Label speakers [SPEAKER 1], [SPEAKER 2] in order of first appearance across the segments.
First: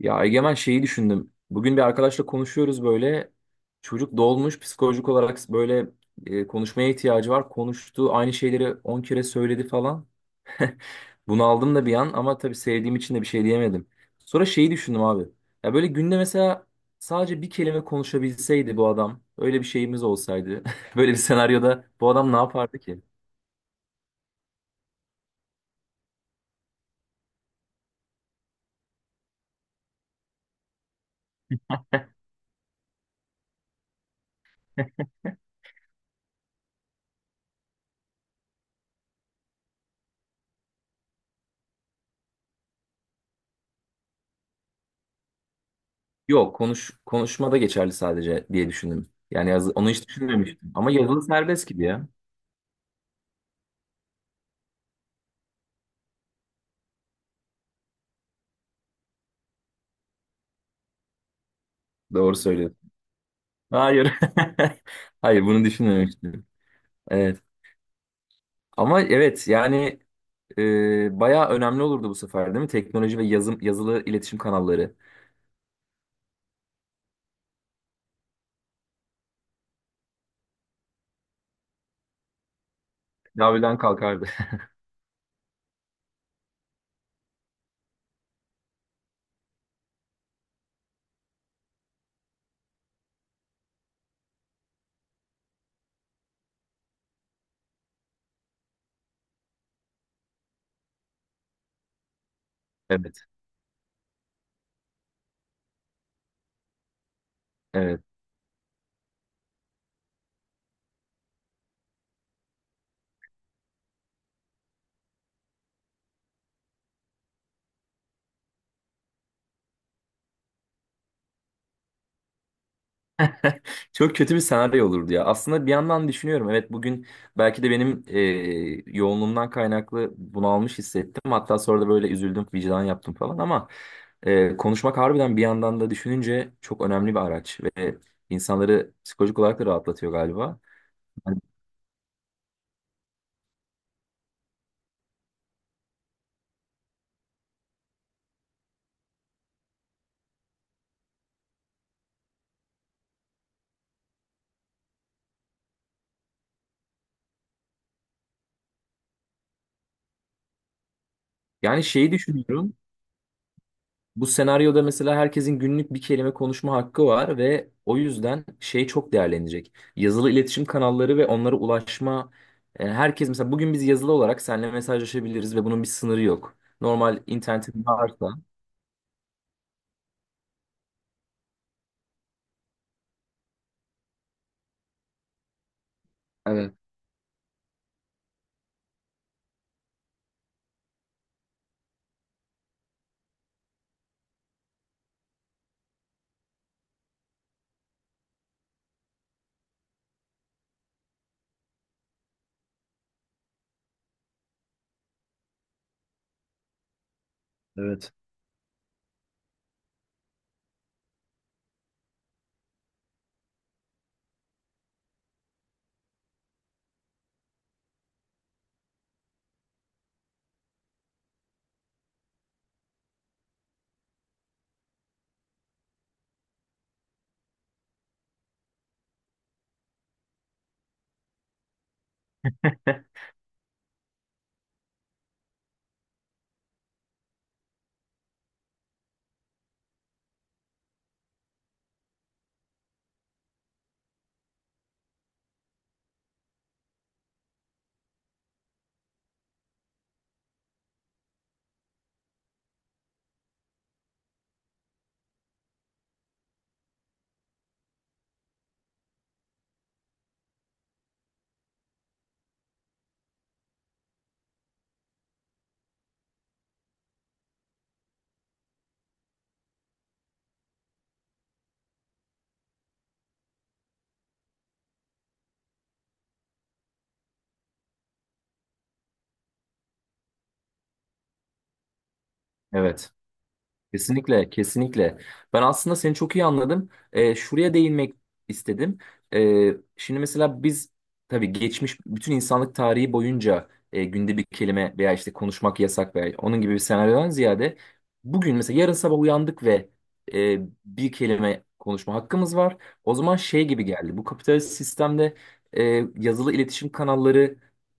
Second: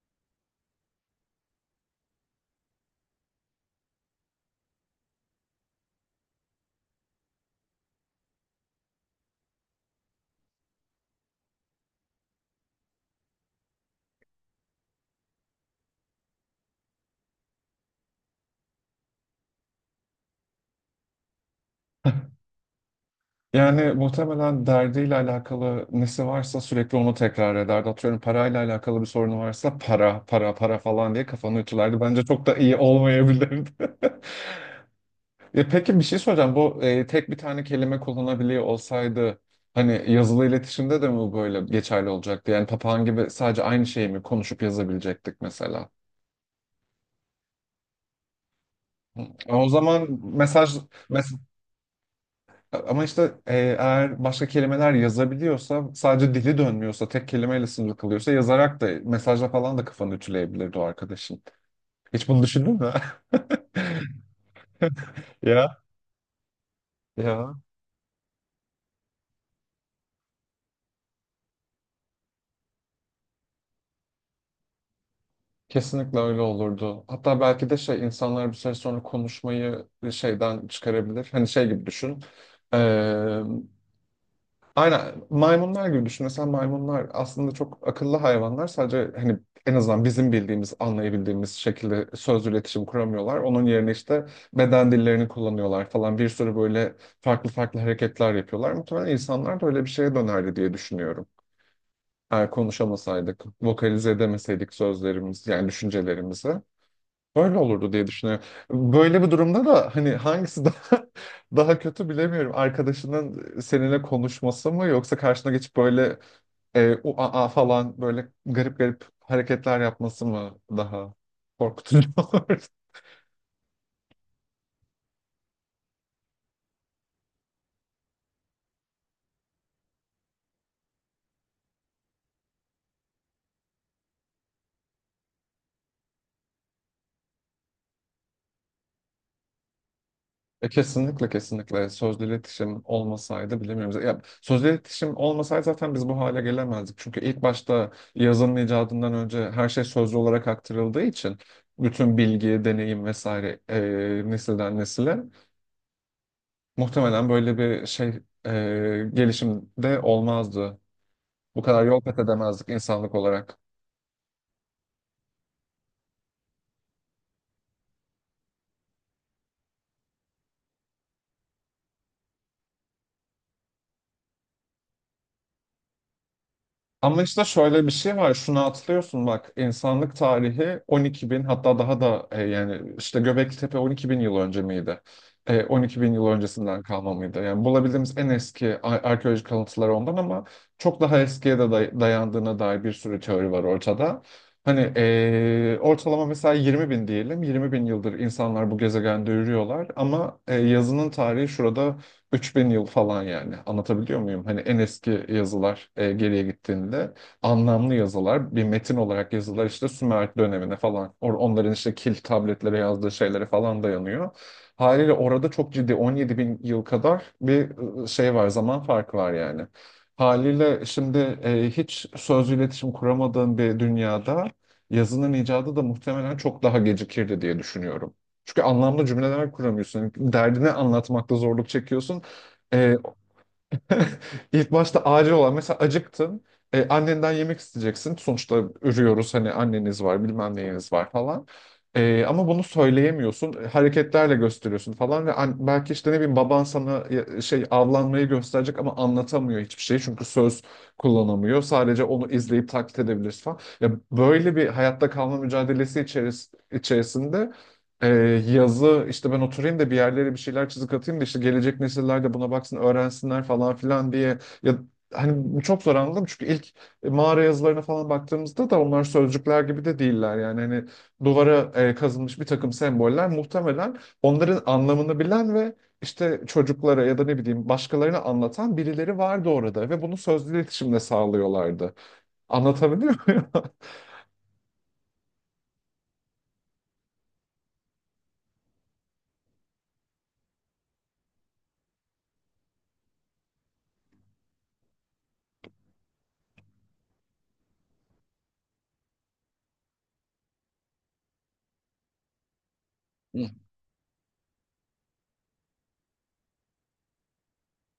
[SPEAKER 1] Ya Egemen şeyi düşündüm. Bugün bir arkadaşla konuşuyoruz böyle. Çocuk dolmuş psikolojik olarak böyle, konuşmaya ihtiyacı var. Konuştu aynı şeyleri 10 kere söyledi falan. Bunu aldım da bir an, ama tabii sevdiğim için de bir şey diyemedim. Sonra şeyi düşündüm abi. Ya böyle günde mesela sadece bir kelime konuşabilseydi bu adam. Öyle bir şeyimiz olsaydı. Böyle bir senaryoda bu adam ne yapardı ki?
[SPEAKER 2] Yani muhtemelen derdiyle alakalı nesi varsa sürekli onu tekrar ederdi. Atıyorum parayla alakalı bir sorunu varsa para, para, para falan diye kafanı ütülerdi. Bence çok da iyi olmayabilirdi. E peki bir şey soracağım. Bu tek bir tane kelime kullanabiliyor olsaydı hani yazılı iletişimde de mi böyle geçerli olacaktı? Yani papağan gibi sadece aynı şeyi mi konuşup yazabilecektik mesela?
[SPEAKER 1] Yok, konuşmada geçerli sadece diye düşündüm.
[SPEAKER 2] Hı.
[SPEAKER 1] Yani
[SPEAKER 2] E, o
[SPEAKER 1] yazı, onu hiç
[SPEAKER 2] zaman
[SPEAKER 1] düşünmemiştim.
[SPEAKER 2] mesaj
[SPEAKER 1] Ama yazılı
[SPEAKER 2] mes-
[SPEAKER 1] serbest gibi ya.
[SPEAKER 2] Ama işte eğer başka kelimeler yazabiliyorsa, sadece dili dönmüyorsa, tek kelimeyle sınırlı kalıyorsa yazarak da mesajla falan da kafanı ütüleyebilirdi o arkadaşın. Hiç
[SPEAKER 1] Doğru
[SPEAKER 2] bunu düşündün
[SPEAKER 1] söylüyorsun.
[SPEAKER 2] mü?
[SPEAKER 1] Hayır. Hayır, bunu
[SPEAKER 2] Ya,
[SPEAKER 1] düşünmemiştim. Evet.
[SPEAKER 2] ya
[SPEAKER 1] Ama evet, yani bayağı önemli olurdu bu sefer, değil mi? Teknoloji ve yazım, yazılı iletişim kanalları.
[SPEAKER 2] kesinlikle öyle olurdu. Hatta belki de şey insanlar bir süre sonra konuşmayı şeyden çıkarabilir. Hani şey gibi düşün. Ee,
[SPEAKER 1] Yavrudan kalkardı.
[SPEAKER 2] Aynen maymunlar gibi düşün. Mesela maymunlar aslında çok akıllı hayvanlar. Sadece hani en azından bizim bildiğimiz, anlayabildiğimiz şekilde sözlü iletişim kuramıyorlar. Onun yerine işte beden dillerini kullanıyorlar falan. Bir sürü böyle farklı farklı hareketler yapıyorlar. Muhtemelen insanlar da öyle bir şeye dönerdi diye düşünüyorum. Eğer
[SPEAKER 1] Evet.
[SPEAKER 2] konuşamasaydık, vokalize edemeseydik sözlerimiz, yani düşüncelerimizi. Öyle olurdu
[SPEAKER 1] Evet.
[SPEAKER 2] diye düşünüyorum. Böyle bir durumda da hani hangisi daha daha kötü bilemiyorum. Arkadaşının seninle konuşması mı yoksa karşına geçip böyle u a a falan böyle garip garip hareketler yapması mı daha korkutucu olur?
[SPEAKER 1] Çok kötü bir senaryo olurdu ya. Aslında bir yandan düşünüyorum. Evet, bugün belki de benim yoğunluğumdan kaynaklı bunalmış hissettim. Hatta sonra da böyle üzüldüm, vicdan yaptım falan, ama konuşmak harbiden, bir yandan da düşününce, çok önemli bir araç ve insanları psikolojik olarak da rahatlatıyor galiba.
[SPEAKER 2] E, kesinlikle kesinlikle sözlü iletişim olmasaydı bilemiyoruz. Ya, sözlü iletişim olmasaydı zaten biz bu hale gelemezdik. Çünkü ilk başta yazının icadından önce her şey sözlü olarak aktarıldığı için bütün bilgi, deneyim vesaire nesilden nesile muhtemelen böyle bir şey gelişimde olmazdı. Bu
[SPEAKER 1] Yani
[SPEAKER 2] kadar yol
[SPEAKER 1] şeyi
[SPEAKER 2] kat edemezdik
[SPEAKER 1] düşünüyorum.
[SPEAKER 2] insanlık olarak.
[SPEAKER 1] Bu senaryoda mesela herkesin günlük bir kelime konuşma hakkı var ve o yüzden şey çok değerlenecek. Yazılı iletişim kanalları ve onlara ulaşma. Yani herkes mesela bugün biz yazılı olarak seninle mesajlaşabiliriz ve bunun bir sınırı yok.
[SPEAKER 2] Ama
[SPEAKER 1] Normal
[SPEAKER 2] işte
[SPEAKER 1] internetin
[SPEAKER 2] şöyle bir şey
[SPEAKER 1] varsa.
[SPEAKER 2] var. Şunu atlıyorsun bak. İnsanlık tarihi 12 bin, hatta daha da yani işte Göbekli 12 bin yıl önce miydi? E, 12 bin yıl
[SPEAKER 1] Evet,
[SPEAKER 2] öncesinden kalma mıydı? Yani bulabildiğimiz en eski arkeolojik kalıntılar ondan, ama çok daha eskiye de dayandığına dair bir sürü teori var ortada. Hani ortalama mesela 20 bin diyelim. 20 bin yıldır insanlar bu gezegende yürüyorlar, ama yazının tarihi şurada 3 bin yıl falan, yani anlatabiliyor muyum? Hani en eski yazılar geriye gittiğinde anlamlı
[SPEAKER 1] evet,
[SPEAKER 2] yazılar, bir metin olarak yazılar işte Sümer dönemine falan, onların işte kil tabletlere yazdığı şeylere falan dayanıyor. Haliyle orada çok ciddi 17 bin yıl kadar bir şey var, zaman farkı var yani. Haliyle şimdi hiç sözlü iletişim kuramadığın bir dünyada yazının icadı da muhtemelen çok daha gecikirdi diye düşünüyorum. Çünkü anlamlı cümleler kuramıyorsun. Derdini anlatmakta zorluk çekiyorsun. E, ilk başta acil olan mesela acıktın. E, annenden yemek isteyeceksin. Sonuçta ürüyoruz hani, anneniz var bilmem neyiniz var falan. E, ama bunu söyleyemiyorsun. Hareketlerle gösteriyorsun falan ve belki işte ne bileyim, baban sana şey avlanmayı gösterecek, ama anlatamıyor hiçbir şey. Çünkü söz kullanamıyor. Sadece onu izleyip taklit edebiliriz falan. Ya böyle bir hayatta kalma mücadelesi içerisinde ee, yazı işte ben oturayım da bir yerlere bir şeyler çizik atayım da işte gelecek nesiller de buna baksın öğrensinler falan filan diye, ya hani bu çok zor anladım, çünkü ilk mağara yazılarına falan baktığımızda da onlar sözcükler gibi de değiller yani hani duvara kazınmış bir takım semboller, muhtemelen onların anlamını bilen ve işte çocuklara ya da ne bileyim başkalarına anlatan birileri vardı orada ve bunu sözlü iletişimle sağlıyorlardı.
[SPEAKER 1] evet.
[SPEAKER 2] Anlatabiliyor muyum?
[SPEAKER 1] Kesinlikle, kesinlikle. Ben aslında seni çok iyi anladım. Şuraya değinmek istedim. Şimdi mesela biz, tabii, geçmiş bütün insanlık tarihi boyunca günde bir kelime veya işte konuşmak yasak veya onun gibi bir senaryodan ziyade, bugün mesela yarın sabah uyandık ve e, bir kelime konuşma hakkımız var. O zaman
[SPEAKER 2] Hı.
[SPEAKER 1] şey gibi geldi. Bu kapitalist sistemde e, yazılı iletişim kanalları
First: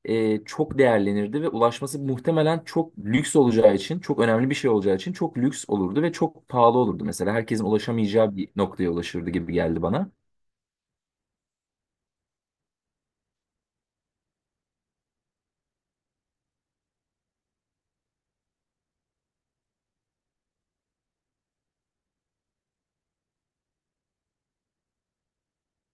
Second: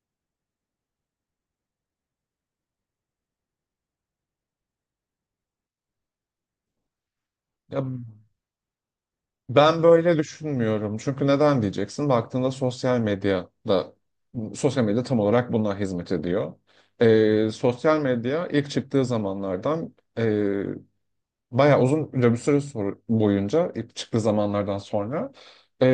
[SPEAKER 1] çok değerlenirdi ve ulaşması muhtemelen çok lüks olacağı için, çok önemli bir şey olacağı için, çok lüks olurdu ve çok pahalı olurdu mesela. Herkesin
[SPEAKER 2] Ya,
[SPEAKER 1] ulaşamayacağı bir noktaya ulaşırdı gibi geldi
[SPEAKER 2] ben
[SPEAKER 1] bana.
[SPEAKER 2] böyle düşünmüyorum. Çünkü neden diyeceksin? Baktığında sosyal medyada, sosyal medya tam olarak buna hizmet ediyor. Sosyal medya ilk çıktığı zamanlardan bayağı uzun bir süre boyunca, ilk çıktığı zamanlardan sonra e,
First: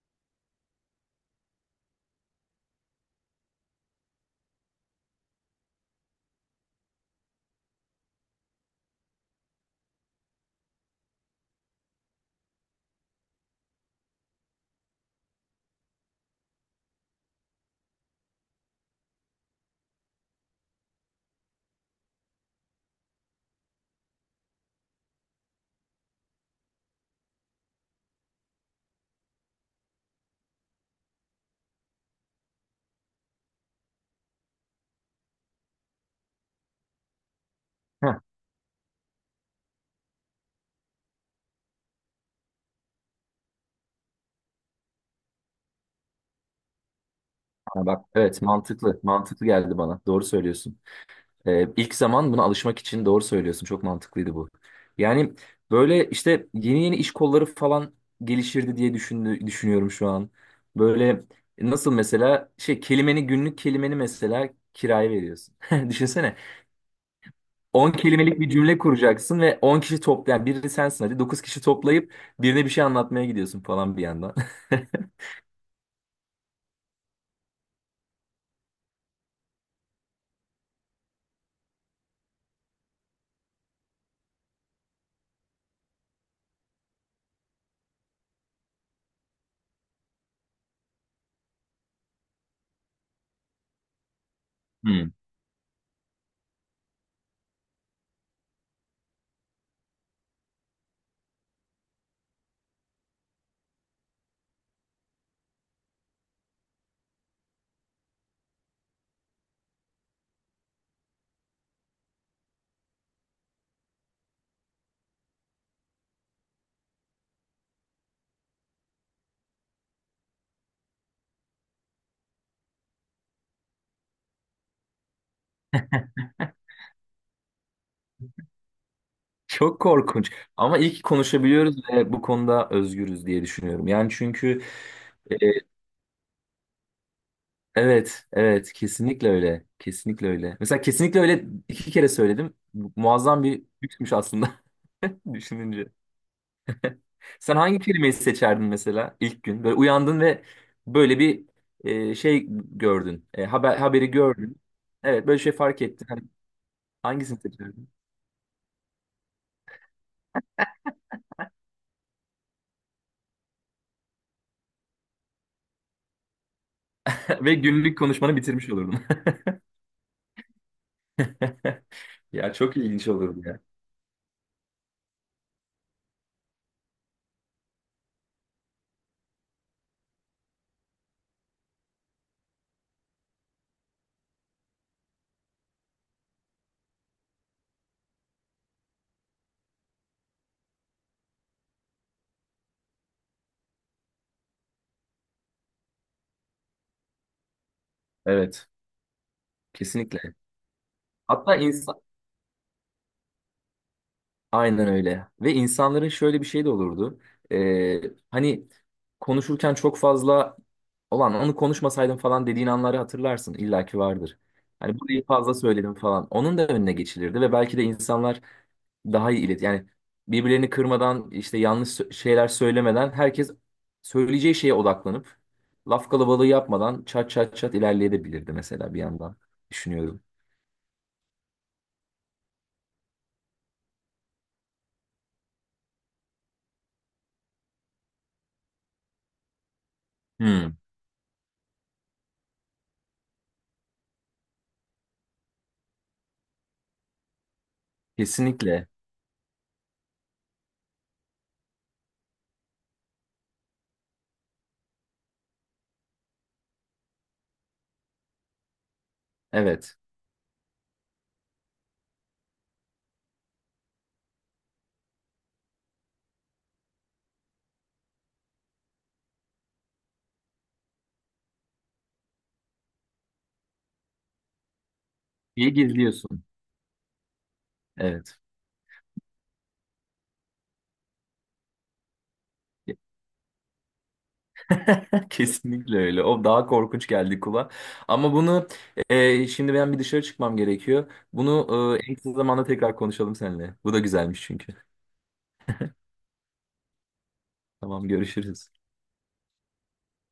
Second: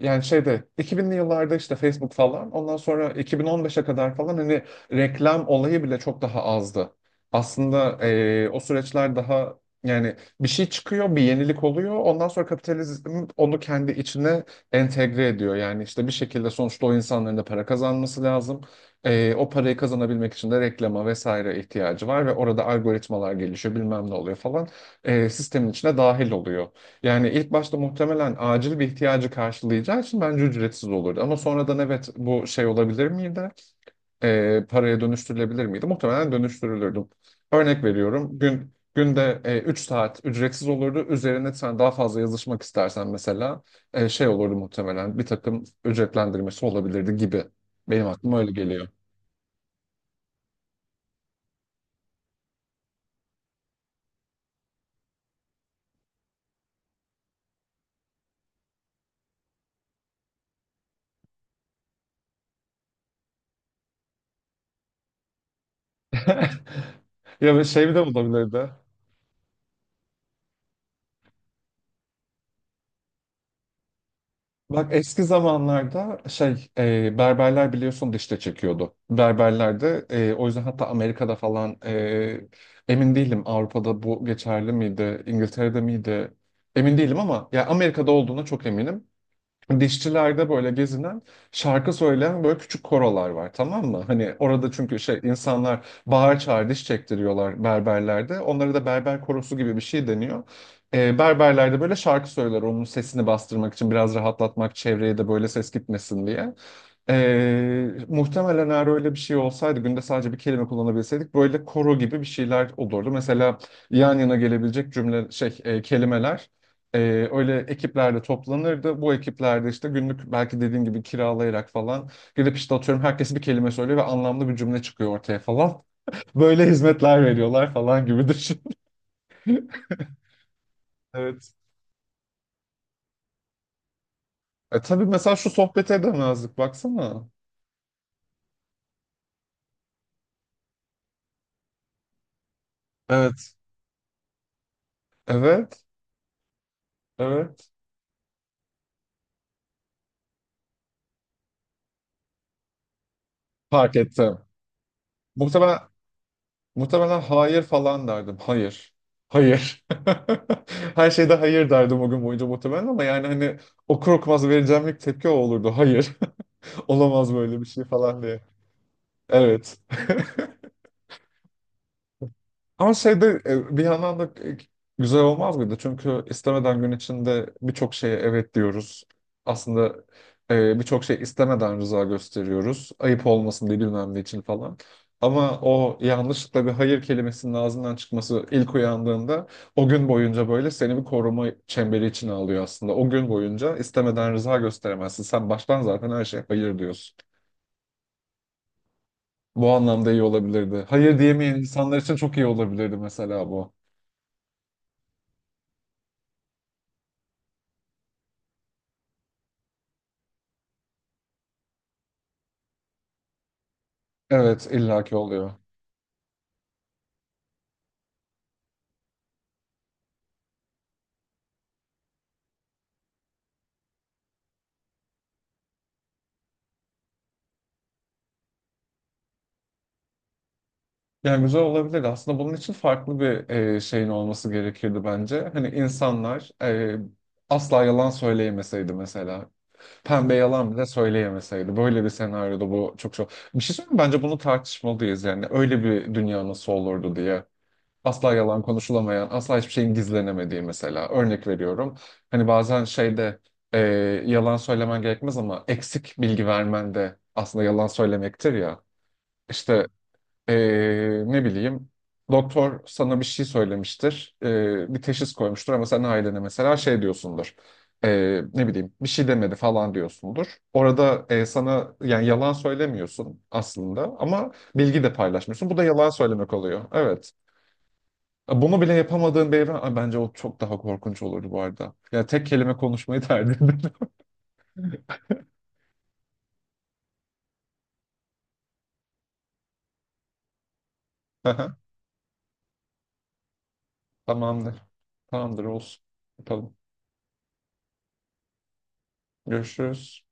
[SPEAKER 2] yani şeyde 2000'li yıllarda işte Facebook falan, ondan sonra 2015'e kadar falan hani reklam olayı bile çok daha azdı. Aslında o süreçler daha yani bir şey çıkıyor, bir yenilik oluyor. Ondan sonra kapitalizm onu kendi içine entegre ediyor. Yani işte bir şekilde sonuçta o insanların da para kazanması lazım. E, o parayı kazanabilmek için de reklama vesaire ihtiyacı var ve orada algoritmalar gelişiyor, bilmem ne oluyor falan, sistemin içine dahil oluyor. Yani ilk başta muhtemelen acil bir ihtiyacı karşılayacağı için bence ücretsiz olurdu. Ama sonradan, evet, bu şey olabilir miydi? E, paraya dönüştürülebilir miydi? Muhtemelen dönüştürülürdü. Örnek
[SPEAKER 1] Heh.
[SPEAKER 2] veriyorum. Günde 3 saat ücretsiz olurdu. Üzerine sen daha fazla yazışmak istersen mesela şey olurdu muhtemelen. Bir takım ücretlendirmesi olabilirdi gibi.
[SPEAKER 1] Ha bak,
[SPEAKER 2] Benim aklıma
[SPEAKER 1] evet,
[SPEAKER 2] öyle geliyor.
[SPEAKER 1] mantıklı, mantıklı geldi bana. Doğru söylüyorsun. İlk zaman buna alışmak için doğru söylüyorsun. Çok mantıklıydı bu. Yani böyle işte yeni yeni iş kolları falan gelişirdi diye düşünüyorum şu an. Böyle nasıl mesela şey, günlük kelimeni mesela kiraya veriyorsun. Düşünsene.
[SPEAKER 2] Ya bir
[SPEAKER 1] 10
[SPEAKER 2] şey de
[SPEAKER 1] kelimelik bir
[SPEAKER 2] olabilirdi.
[SPEAKER 1] cümle kuracaksın ve 10 kişi topla, yani biri sensin, hadi 9 kişi toplayıp birine bir şey anlatmaya gidiyorsun falan bir yandan.
[SPEAKER 2] Bak, eski zamanlarda şey berberler biliyorsun dişte çekiyordu. Berberlerde o yüzden, hatta Amerika'da falan emin değilim Avrupa'da bu geçerli miydi, İngiltere'de miydi emin değilim, ama ya Amerika'da olduğuna çok eminim, dişçilerde böyle gezinen, şarkı söyleyen böyle küçük korolar var, tamam mı? Hani orada çünkü
[SPEAKER 1] Hmm.
[SPEAKER 2] şey, insanlar bağır çağır diş çektiriyorlar berberlerde. Onlara da berber korosu gibi bir şey deniyor. Berberlerde böyle şarkı söyler onun sesini bastırmak için, biraz rahatlatmak, çevreye de böyle ses gitmesin diye. Muhtemelen eğer öyle bir şey olsaydı, günde sadece bir kelime kullanabilseydik böyle koro gibi bir şeyler olurdu. Mesela yan yana gelebilecek cümle şey kelimeler ee, öyle ekiplerle toplanırdı. Bu ekiplerde işte günlük belki dediğim gibi kiralayarak falan gidip işte, atıyorum, herkes bir kelime söylüyor ve anlamlı bir cümle çıkıyor ortaya falan. Böyle hizmetler veriyorlar falan gibi düşün.
[SPEAKER 1] Çok korkunç. Ama iyi ki
[SPEAKER 2] Evet.
[SPEAKER 1] konuşabiliyoruz ve bu konuda özgürüz diye düşünüyorum. Yani çünkü
[SPEAKER 2] E tabii mesela
[SPEAKER 1] e,
[SPEAKER 2] şu sohbeti edemezdik baksana.
[SPEAKER 1] evet, evet, kesinlikle öyle. Kesinlikle öyle. Mesela kesinlikle öyle 2 kere söyledim. Muazzam
[SPEAKER 2] Evet.
[SPEAKER 1] bir lüksmüş aslında,
[SPEAKER 2] Evet,
[SPEAKER 1] düşününce. Sen
[SPEAKER 2] evet.
[SPEAKER 1] hangi kelimeyi seçerdin mesela ilk gün? Böyle uyandın ve böyle bir şey gördün. E, haber,
[SPEAKER 2] Fark
[SPEAKER 1] haberi
[SPEAKER 2] ettim.
[SPEAKER 1] gördün. Evet, böyle şey
[SPEAKER 2] Muhtemelen,
[SPEAKER 1] fark ettin. Hani
[SPEAKER 2] muhtemelen
[SPEAKER 1] hangisini
[SPEAKER 2] hayır
[SPEAKER 1] seçerdin?
[SPEAKER 2] falan derdim. Hayır. Hayır. Her şeyde hayır derdim o gün boyunca muhtemelen, ama yani hani okur okumaz vereceğim ilk tepki o olurdu. Hayır. Olamaz
[SPEAKER 1] Ve
[SPEAKER 2] böyle bir şey
[SPEAKER 1] günlük
[SPEAKER 2] falan
[SPEAKER 1] konuşmanı
[SPEAKER 2] diye.
[SPEAKER 1] bitirmiş olurdun.
[SPEAKER 2] Evet.
[SPEAKER 1] Ya çok
[SPEAKER 2] Ama
[SPEAKER 1] ilginç olurdu
[SPEAKER 2] şeyde
[SPEAKER 1] ya.
[SPEAKER 2] bir yandan da e, güzel olmaz mıydı? Çünkü istemeden gün içinde birçok şeye evet diyoruz. Aslında birçok şey istemeden rıza gösteriyoruz. Ayıp olmasın diye, bilmem ne için falan. Ama o yanlışlıkla bir hayır kelimesinin ağzından çıkması ilk uyandığında, o gün boyunca böyle seni bir koruma çemberi içine alıyor aslında. O gün boyunca istemeden rıza gösteremezsin. Sen baştan zaten her şeye hayır diyorsun.
[SPEAKER 1] Evet.
[SPEAKER 2] Bu anlamda iyi
[SPEAKER 1] Kesinlikle.
[SPEAKER 2] olabilirdi. Hayır diyemeyen
[SPEAKER 1] Hatta ins-
[SPEAKER 2] insanlar için çok iyi olabilirdi mesela bu.
[SPEAKER 1] Aynen öyle. Ve insanların şöyle bir şey de olurdu. Ee, Hani konuşurken çok fazla olan, onu konuşmasaydım falan dediğin anları hatırlarsın. İlla ki vardır.
[SPEAKER 2] Evet,
[SPEAKER 1] Hani
[SPEAKER 2] illaki
[SPEAKER 1] burayı
[SPEAKER 2] oluyor.
[SPEAKER 1] fazla söyledim falan. Onun da önüne geçilirdi ve belki de insanlar daha iyi. Yani birbirlerini kırmadan, işte yanlış şeyler söylemeden, herkes söyleyeceği şeye odaklanıp laf kalabalığı yapmadan çat çat çat ilerleyebilirdi mesela, bir yandan düşünüyorum.
[SPEAKER 2] Yani güzel olabilir. Aslında bunun için farklı bir şeyin olması gerekirdi bence. Hani insanlar asla yalan söyleyemeseydi mesela. Pembe yalan
[SPEAKER 1] Hmm,
[SPEAKER 2] bile söyleyemeseydi. Böyle bir senaryoda bu çok çok. Bir şey söyleyeyim mi? Bence bunu tartışmalıyız yani. Öyle bir dünya nasıl olurdu diye. Asla yalan
[SPEAKER 1] Kesinlikle.
[SPEAKER 2] konuşulamayan, asla hiçbir şeyin gizlenemediği mesela. Örnek veriyorum. Hani bazen şeyde e, yalan söylemen gerekmez, ama eksik bilgi vermen de aslında yalan söylemektir ya. İşte
[SPEAKER 1] Evet.
[SPEAKER 2] e, ne bileyim, doktor sana bir şey söylemiştir. Bir teşhis koymuştur, ama sen ailene mesela şey diyorsundur. E, ne bileyim, bir şey demedi falan diyorsundur. Orada sana yani yalan söylemiyorsun aslında, ama bilgi de paylaşmıyorsun.
[SPEAKER 1] İyi
[SPEAKER 2] Bu da yalan
[SPEAKER 1] gizliyorsun.
[SPEAKER 2] söylemek oluyor. Evet.
[SPEAKER 1] Evet.
[SPEAKER 2] Bunu bile yapamadığın bir evren, ay, bence o çok daha korkunç olurdu bu arada. Ya, tek kelime konuşmayı tercih ederim.
[SPEAKER 1] Kesinlikle öyle. O daha korkunç geldi kulağa. Ama bunu, şimdi ben bir dışarı çıkmam gerekiyor. Bunu en kısa zamanda tekrar konuşalım seninle. Bu da güzelmiş çünkü.
[SPEAKER 2] Tamamdır. Tamamdır olsun. Yapalım.
[SPEAKER 1] Tamam, görüşürüz.
[SPEAKER 2] Görüşürüz.